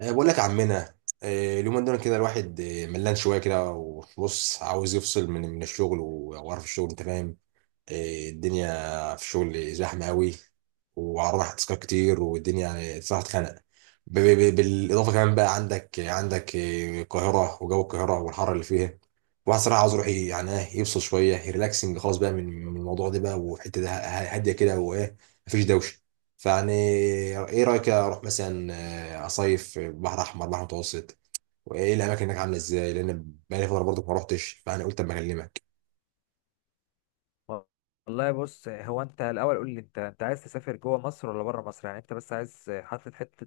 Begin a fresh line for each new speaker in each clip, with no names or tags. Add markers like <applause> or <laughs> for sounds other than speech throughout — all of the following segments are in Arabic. بقول لك يا عمنا. اليومين دول كده الواحد ملان شويه كده، وبص عاوز يفصل من الشغل وقرف الشغل انت فاهم. الدنيا في شغل زحمه قوي، وعرضنا تاسكات كتير والدنيا يعني صراحه اتخنق. بالاضافه كمان بقى عندك القاهره وجو القاهره والحر اللي فيها. واحد صراحه عاوز يروح يعني يفصل شويه ريلاكسنج خالص بقى من الموضوع ده بقى، وحته ده هاديه كده وايه، مفيش دوشه. فيعني ايه رايك اروح مثلا، اصيف بحر احمر بحر متوسط؟ وايه الاماكن هناك عامله ازاي، لان بقالي فتره برضه ما روحتش، فانا قلت اما اكلمك.
والله بص، هو انت الاول قول لي، انت عايز تسافر جوه مصر ولا بره مصر؟ يعني انت بس عايز حاطط حته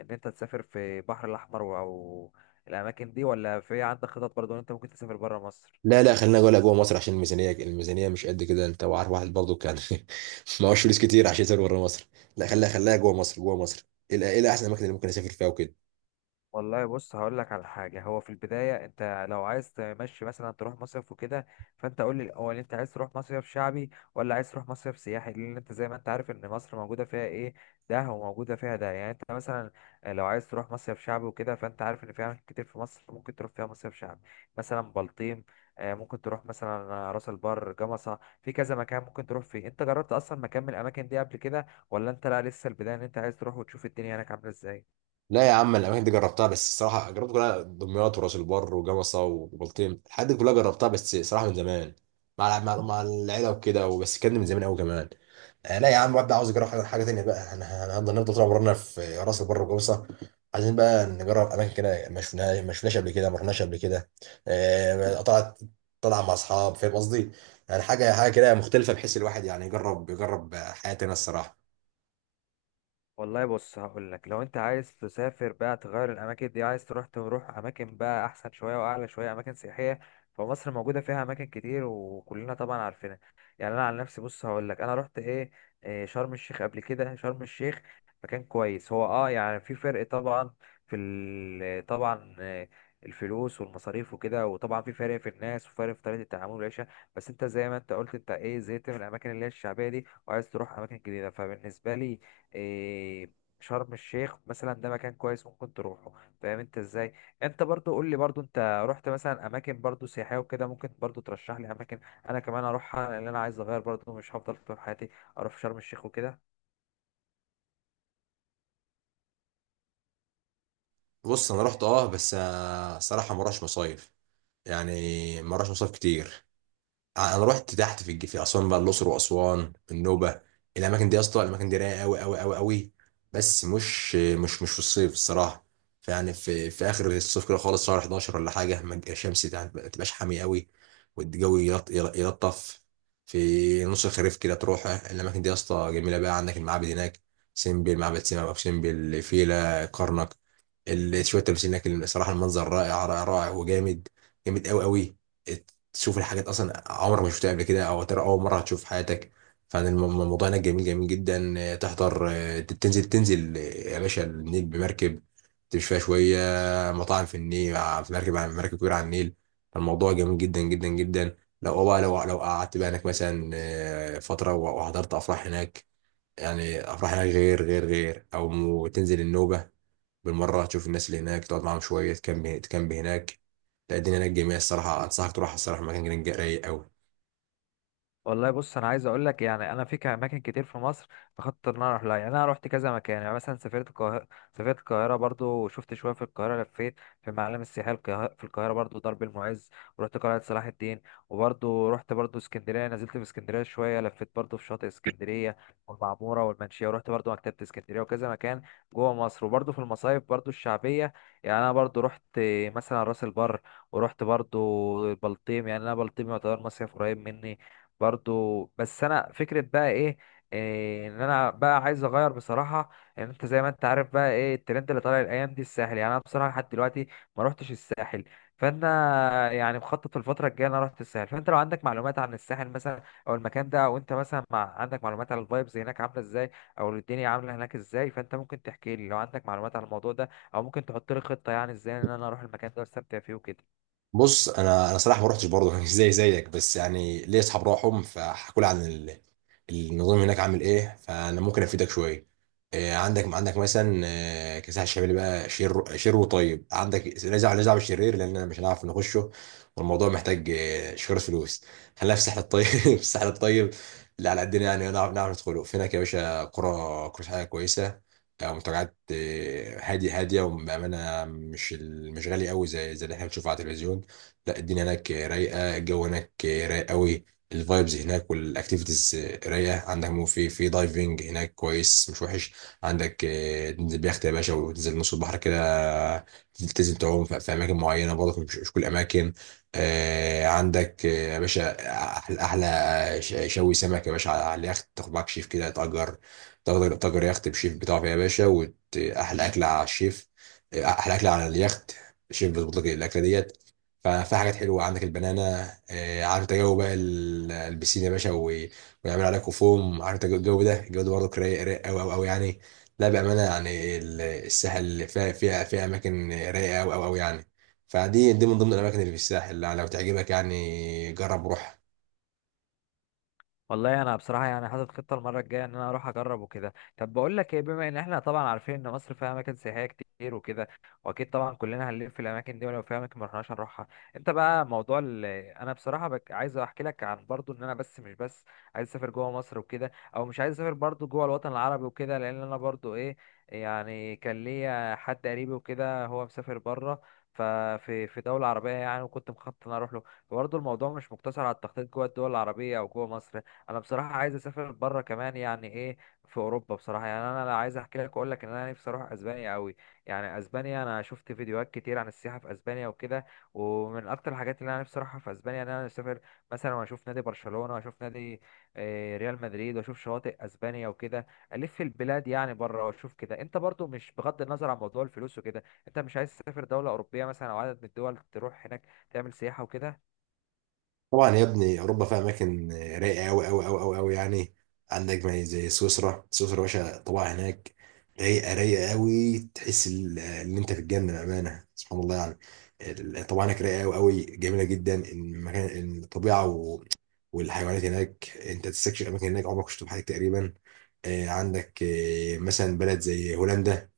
ان انت تسافر في البحر الاحمر او الاماكن دي، ولا في عندك خطط برضه ان انت ممكن تسافر بره مصر؟
لا، خلينا جوه مصر عشان الميزانيه، مش قد كده، انت وعارف، واحد برضه كان <laughs> معهوش فلوس كتير عشان يسافر بره مصر. لا، خليها جوه مصر، ايه احسن الاماكن اللي ممكن اسافر فيها وكده؟
والله بص، هقول لك على حاجه. هو في البدايه انت لو عايز تمشي مثلا تروح مصيف وكده، فانت قول لي الاول، انت عايز تروح مصيف شعبي ولا عايز تروح مصيف سياحي؟ لان انت زي ما انت عارف ان مصر موجوده فيها ايه، ده وموجوده فيها ده. يعني انت مثلا لو عايز تروح مصيف شعبي وكده، فانت عارف ان في اماكن كتير في مصر ممكن تروح فيها مصيف شعبي. مثلا بلطيم، ممكن تروح مثلا راس البر، جمصة، في كذا مكان ممكن تروح فيه. انت جربت اصلا مكان من الاماكن دي قبل كده، ولا انت لا لسه البدايه ان انت عايز تروح وتشوف الدنيا هناك عامله ازاي؟
لا يا عم، الاماكن دي جربتها، بس الصراحه جربت كلها، دمياط وراس البر وجمصه وبلطيم، الحاجات دي كلها جربتها، بس صراحه من زمان، مع العيله وكده، وبس كان من زمان قوي كمان. آه لا يا عم، واد عاوز يجرب حاجة تانية بقى. انا هنفضل طول عمرنا في راس البر والجوصه؟ عايزين بقى نجرب اماكن كده ما شفناها، ما شفناش قبل كده، ما رحناش قبل كده. طلعت، طلع مع اصحاب فاهم قصدي. يعني حاجه كده مختلفه، بحيث الواحد يعني يجرب حياه تانية الصراحه.
والله بص، هقول لك، لو انت عايز تسافر بقى تغير الاماكن دي، عايز تروح اماكن بقى احسن شويه واعلى شويه، اماكن سياحيه. فمصر موجوده فيها اماكن كتير وكلنا طبعا عارفينها. يعني انا عن نفسي بص هقول لك، انا رحت ايه. شرم الشيخ، قبل كده شرم الشيخ مكان كويس. هو يعني في فرق طبعا، طبعا الفلوس والمصاريف وكده، وطبعا في فرق في الناس وفرق في طريقه التعامل والعيشه. بس انت زي ما انت قلت، انت ايه، زهقت من الاماكن اللي هي الشعبيه دي وعايز تروح اماكن جديده. فبالنسبه لي إيه شرم الشيخ مثلا ده مكان كويس ممكن تروحه. فاهم انت ازاي؟ انت برضو قول لي، برضو انت رحت مثلا اماكن برضو سياحيه وكده ممكن برضو ترشح لي اماكن انا كمان اروحها، لان انا عايز اغير برضو، مش هفضل طول حياتي اروح شرم الشيخ وكده.
بص انا رحت اه بس آه، الصراحه ما رحتش مصايف يعني ما رحتش مصايف كتير انا رحت تحت في الج- في اسوان بقى الاقصر واسوان النوبه الاماكن دي يا اسطى الاماكن دي رايقه قوي قوي قوي قوي بس مش مش مش في الصيف الصراحه فيعني في في اخر الصيف كده خالص شهر 11 ولا حاجه ما تبقى الشمس تع- ما تبقاش حامي قوي والجو يلط- يل- يلطف في نص الخريف كده تروح الاماكن دي يا اسطى جميله بقى عندك المعابد هناك سيمبل معبد سيما ابو سمبل فيلا كرنك ال- شويه تماثيل هناك الصراحه المنظر رائع رائع رائع وجامد جامد قوي قوي تشوف الحاجات اصلا عمرك ما شفتها قبل كده او ترى اول مره هتشوف في حياتك فعلا الم- الموضوع هناك جميل جميل جدا آه، تحضر آه، تنزل تنزل آه، يا باشا النيل بمركب تمشي فيها شويه مطاعم في النيل آه، في مركب على مركب كبيره على النيل الموضوع جميل جدا جدا جدا لو بقى لو لو قعدت بقى هناك مثلا آه، فتره وحضرت افراح هناك يعني افراح هناك غير غير غير او تنزل النوبه بالمره تشوف الناس اللي هناك تقعد معاهم شويه تكمب تكمب هناك لا الدنيا هناك جميله الصراحه انصحك تروح الصراحه مكان رايق قوي
والله بص، انا عايز اقول لك، يعني انا اماكن كتير في مصر بخطط ان انا اروح لها. يعني انا رحت كذا مكان، يعني مثلا سافرت القاهره برضو، وشفت شويه في القاهره، لفيت في المعالم السياحيه في القاهره برضو، درب المعز، ورحت قلعه صلاح الدين. وبرضو رحت برضو اسكندريه، نزلت في اسكندريه شويه، لفيت برضو في شاطئ اسكندريه والمعموره والمنشيه، ورحت برضو مكتبه اسكندريه وكذا مكان جوه مصر. وبرضو في المصايف برضو الشعبيه، يعني انا برضو رحت مثلا راس البر، ورحت برضو البلطيم. يعني انا بلطيم يعتبر مصيف قريب مني برضو. بس انا فكره بقى ايه، ان انا بقى عايز اغير بصراحه. ان انت زي ما انت عارف بقى ايه الترند اللي طالع الايام دي، الساحل. يعني انا بصراحه لحد دلوقتي ما روحتش الساحل، فانا يعني مخطط في الفتره الجايه إن انا اروح الساحل. فانت لو عندك معلومات عن الساحل مثلا او المكان ده، او انت مثلا مع عندك معلومات عن الفايبز هناك عامله ازاي او الدنيا عامله هناك ازاي، فانت ممكن تحكي لي لو عندك معلومات عن الموضوع ده، او ممكن تحط لي خطه يعني ازاي ان انا اروح المكان ده واستمتع فيه وكده.
بص انا صراحه ما رحتش برضه <laughs> زي زيك، بس يعني ليا اصحاب راحهم فحكوا لي عن النظام هناك عامل ايه، فانا ممكن افيدك شويه. عندك مثلا كساح الشمالي بقى شير وطيب، عندك نزع بالشرير، لان أنا مش هنعرف نخشه، والموضوع محتاج شوية فلوس. خلينا في الساحل الطيب، <laughs> في الساحل الطيب اللي على قدنا، يعني نعرف ندخله. في هناك يا باشا قرى، قرى سياحية كويسه، منتجعات، هاديه وبامانه مش مش غالي قوي زي اللي احنا بنشوفه على التلفزيون. لا، الدنيا هناك رايقه، الجو هناك رايق قوي. الفايبز هناك والاكتيفيتيز رايقه. عندك مو في دايفنج هناك كويس مش وحش. عندك تنزل بيخت يا باشا وتنزل نص البحر كده، تلتزم تعوم في اماكن معينه برضه، مش كل الاماكن. عندك يا باشا احلى شوي سمك يا باشا على اليخت، تاخد معاك شيف كده، تأجر تأجر يخت بشيف بتاعك يا باشا، وأحلى أكلة على الشيف. أحلى أكلة على اليخت، الشيف بيظبط لك الأكلة ديت. ففي حاجات حلوه، عندك البنانا، عارف انت جو بقى البسين يا باشا ويعمل عليكم فوم. عارف انت الجو ده، برضه رايق قوي قوي قوي يعني. لا بامانه يعني الساحل فيها اماكن رايقه قوي قوي قوي يعني. فدي من ضمن الاماكن اللي في الساحل، لو تعجبك يعني جرب روح.
والله انا بصراحه يعني حاطط خطه المره الجايه ان انا اروح اجرب وكده. طب بقول لك ايه، بما ان احنا طبعا عارفين ان مصر فيها اماكن سياحيه كتير وكده، واكيد طبعا كلنا هنلف في الاماكن دي، ولو في اماكن ما رحناش هنروحها. انت بقى موضوع انا بصراحه عايز احكي لك عن برضو ان انا بس، مش بس عايز اسافر جوه مصر وكده، او مش عايز اسافر برضو جوه الوطن العربي وكده. لان انا برضو ايه، يعني كان ليا حد قريبي وكده هو مسافر بره، ففي دولة عربية يعني، وكنت مخطط ان أنا اروح له. برضه الموضوع مش مقتصر على التخطيط جوه الدول العربية او جوه مصر. انا بصراحه عايز اسافر بره كمان، يعني ايه، في اوروبا. بصراحه يعني انا لا عايز احكي لك واقول لك ان انا نفسي اروح اسبانيا قوي. يعني اسبانيا، انا شفت فيديوهات كتير عن السياحه في اسبانيا وكده. ومن اكتر الحاجات اللي انا نفسي اروحها في اسبانيا ان انا اسافر مثلا واشوف نادي برشلونه، واشوف نادي ريال مدريد، واشوف شواطئ اسبانيا وكده. الف البلاد يعني بره واشوف كده. انت برضو مش، بغض النظر عن موضوع الفلوس وكده، انت مش عايز تسافر دوله اوروبيه مثلا او عدد من الدول تروح هناك تعمل سياحه وكده؟
طبعا يا ابني، اوروبا فيها اماكن رايقه قوي قوي قوي قوي قوي يعني. عندك ما زي سويسرا، يا باشا، طبعا هناك رايقه، قوي، تحس ان انت في الجنه، بامانه سبحان الله يعني. طبعا هناك رايقه قوي قوي، جميله جدا المكان، الطبيعه، والحيوانات هناك، انت تستكشف اماكن هناك عمرك ما شفتها في حياتك تقريبا. عندك مثلا بلد زي هولندا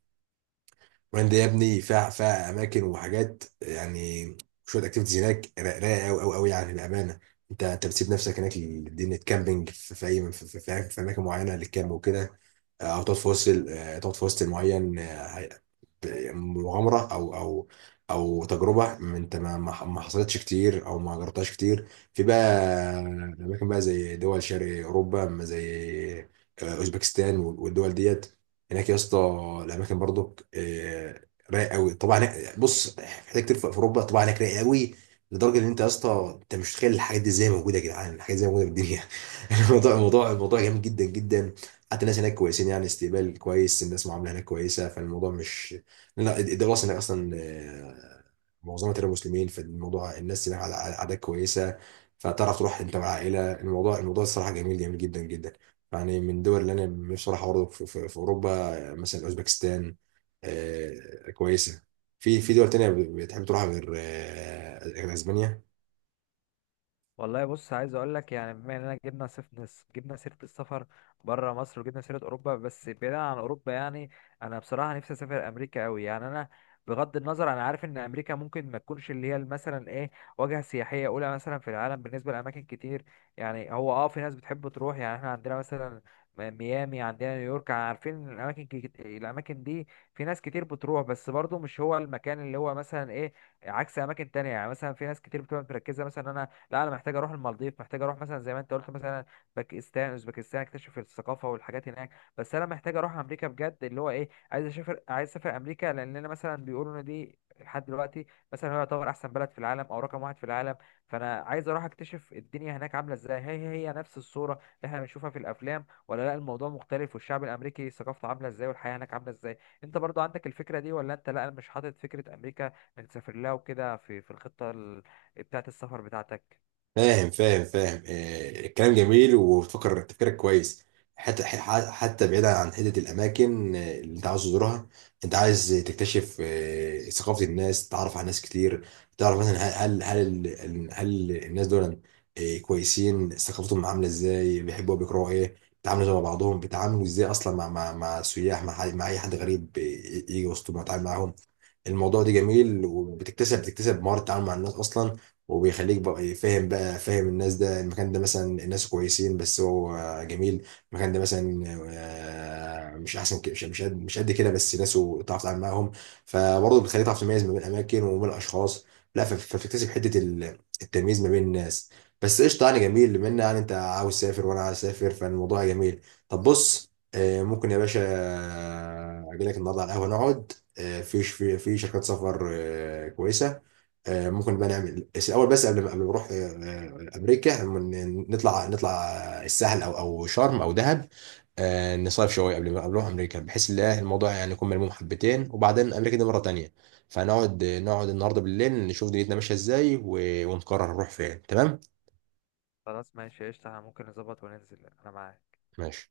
وهند يا ابني، فيها اماكن وحاجات يعني، شويه اكتيفيتيز هناك رايقه قوي قوي قوي يعني بامانه. انت بتسيب نفسك هناك لدنيا كامبينج، في في اماكن معينه للكامب وكده. او تقعد في وسط تقعد في وسط معين، يعني مغامره، او او تجربه انت ما حصلتش كتير او ما جربتهاش كتير. في بقى اماكن بقى زي دول شرق اوروبا، ما زي اوزبكستان والدول ديت، هناك يا اسطى الاماكن برضك رايق قوي. طبعا هناك- بص في حاجات كتير في اوروبا طبعا هناك رايق قوي، لدرجه ان انت يا اسطى انت مش متخيل الحاجات دي ازاي موجوده. يا جدعان، الحاجات دي ازاي موجوده في الدنيا؟ <laughs> الموضوع، الموضوع جامد جدا جدا. حتى الناس هناك كويسين، يعني استقبال كويس، الناس معامله هناك كويسه، فالموضوع مش... لا، الدوله الصينيه اصلا معظمها ترى مسلمين، فالموضوع الناس هناك على عادات كويسه، فتعرف تروح انت مع عائله. الموضوع الصراحه جميل جدا جدا. يعني من الدول اللي انا نفسي اروحها برضه في اوروبا، مثلا اوزبكستان كويسه. في دول تانية بتحب تروحها غير غير اسبانيا؟
والله بص، عايز اقول لك، يعني بما اننا جبنا سيره السفر بره مصر وجبنا سيره اوروبا، بس بعيدا عن اوروبا يعني انا بصراحه نفسي اسافر امريكا قوي. يعني انا بغض النظر، انا عارف ان امريكا ممكن ما تكونش اللي هي مثلا ايه، واجهه سياحيه اولى مثلا في العالم بالنسبه لاماكن كتير. يعني هو في ناس بتحب تروح، يعني احنا عندنا مثلا ميامي، عندنا نيويورك، عارفين إن الاماكن الاماكن دي في ناس كتير بتروح، بس برضو مش هو المكان اللي هو مثلا ايه، عكس اماكن تانية. يعني مثلا في ناس كتير بتبقى مركزه، مثلا انا لا انا محتاج اروح المالديف، محتاج اروح مثلا زي ما انت قلت مثلا باكستان، اوزبكستان، اكتشف الثقافه والحاجات هناك. بس انا محتاج اروح امريكا بجد، اللي هو ايه، عايز اسافر امريكا. لان انا مثلا بيقولوا ان دي لحد دلوقتي مثلا هو يعتبر احسن بلد في العالم او رقم واحد في العالم. فانا عايز اروح اكتشف الدنيا هناك عامله ازاي، هي نفس الصوره اللي احنا بنشوفها في الافلام، ولا لا الموضوع مختلف، والشعب الامريكي ثقافته عامله ازاي، والحياه هناك عامله ازاي. انت برضو عندك الفكره دي ولا انت لا مش حاطط فكره امريكا انك تسافر لها وكده في الخطه بتاعت السفر بتاعتك؟
فاهم الكلام جميل، وبتفكر تفكيرك كويس. حتى حتى بعيدا عن حته الاماكن اللي انت عاوز تزورها، انت عايز تكتشف ثقافه الناس، تعرف على ناس كتير، تعرف مثلا هل الناس دول كويسين، ثقافتهم عامله ازاي، بيحبوا بيكرهوا ايه، بيتعاملوا مع بعضهم، بيتعاملوا ازاي اصلا مع سياح، مع اي حد غريب يجي وسطهم يتعامل معاهم. الموضوع ده جميل، وبتكتسب مهاره التعامل مع الناس اصلا، وبيخليك بقى فاهم الناس. ده المكان ده مثلا الناس كويسين بس هو جميل، المكان ده مثلا مش احسن، مش قد كده، بس ناسه تعرف تتعامل معاهم، فبرضه بتخليك تعرف تميز ما بين الاماكن وما بين الاشخاص. لا فبتكتسب حته التمييز ما بين الناس. بس قشطه يعني جميل، بما ان يعني انت عاوز تسافر وانا عاوز اسافر، فالموضوع جميل. طب بص، ممكن يا باشا اجي لك النهارده على القهوه، نقعد، في شركات سفر كويسه، ممكن بقى نعمل. بس الاول، بس قبل ما نروح امريكا، نطلع السهل او شرم او دهب، نصيف شويه قبل ما نروح امريكا، بحيث ان الموضوع يعني يكون ملموم حبتين، وبعدين امريكا دي مره تانية. فنقعد النهارده بالليل، نشوف دنيتنا ماشيه ازاي، ونقرر نروح فين. تمام؟
خلاص ماشي قشطة، احنا ممكن نظبط وننزل. انا معاك.
ماشي.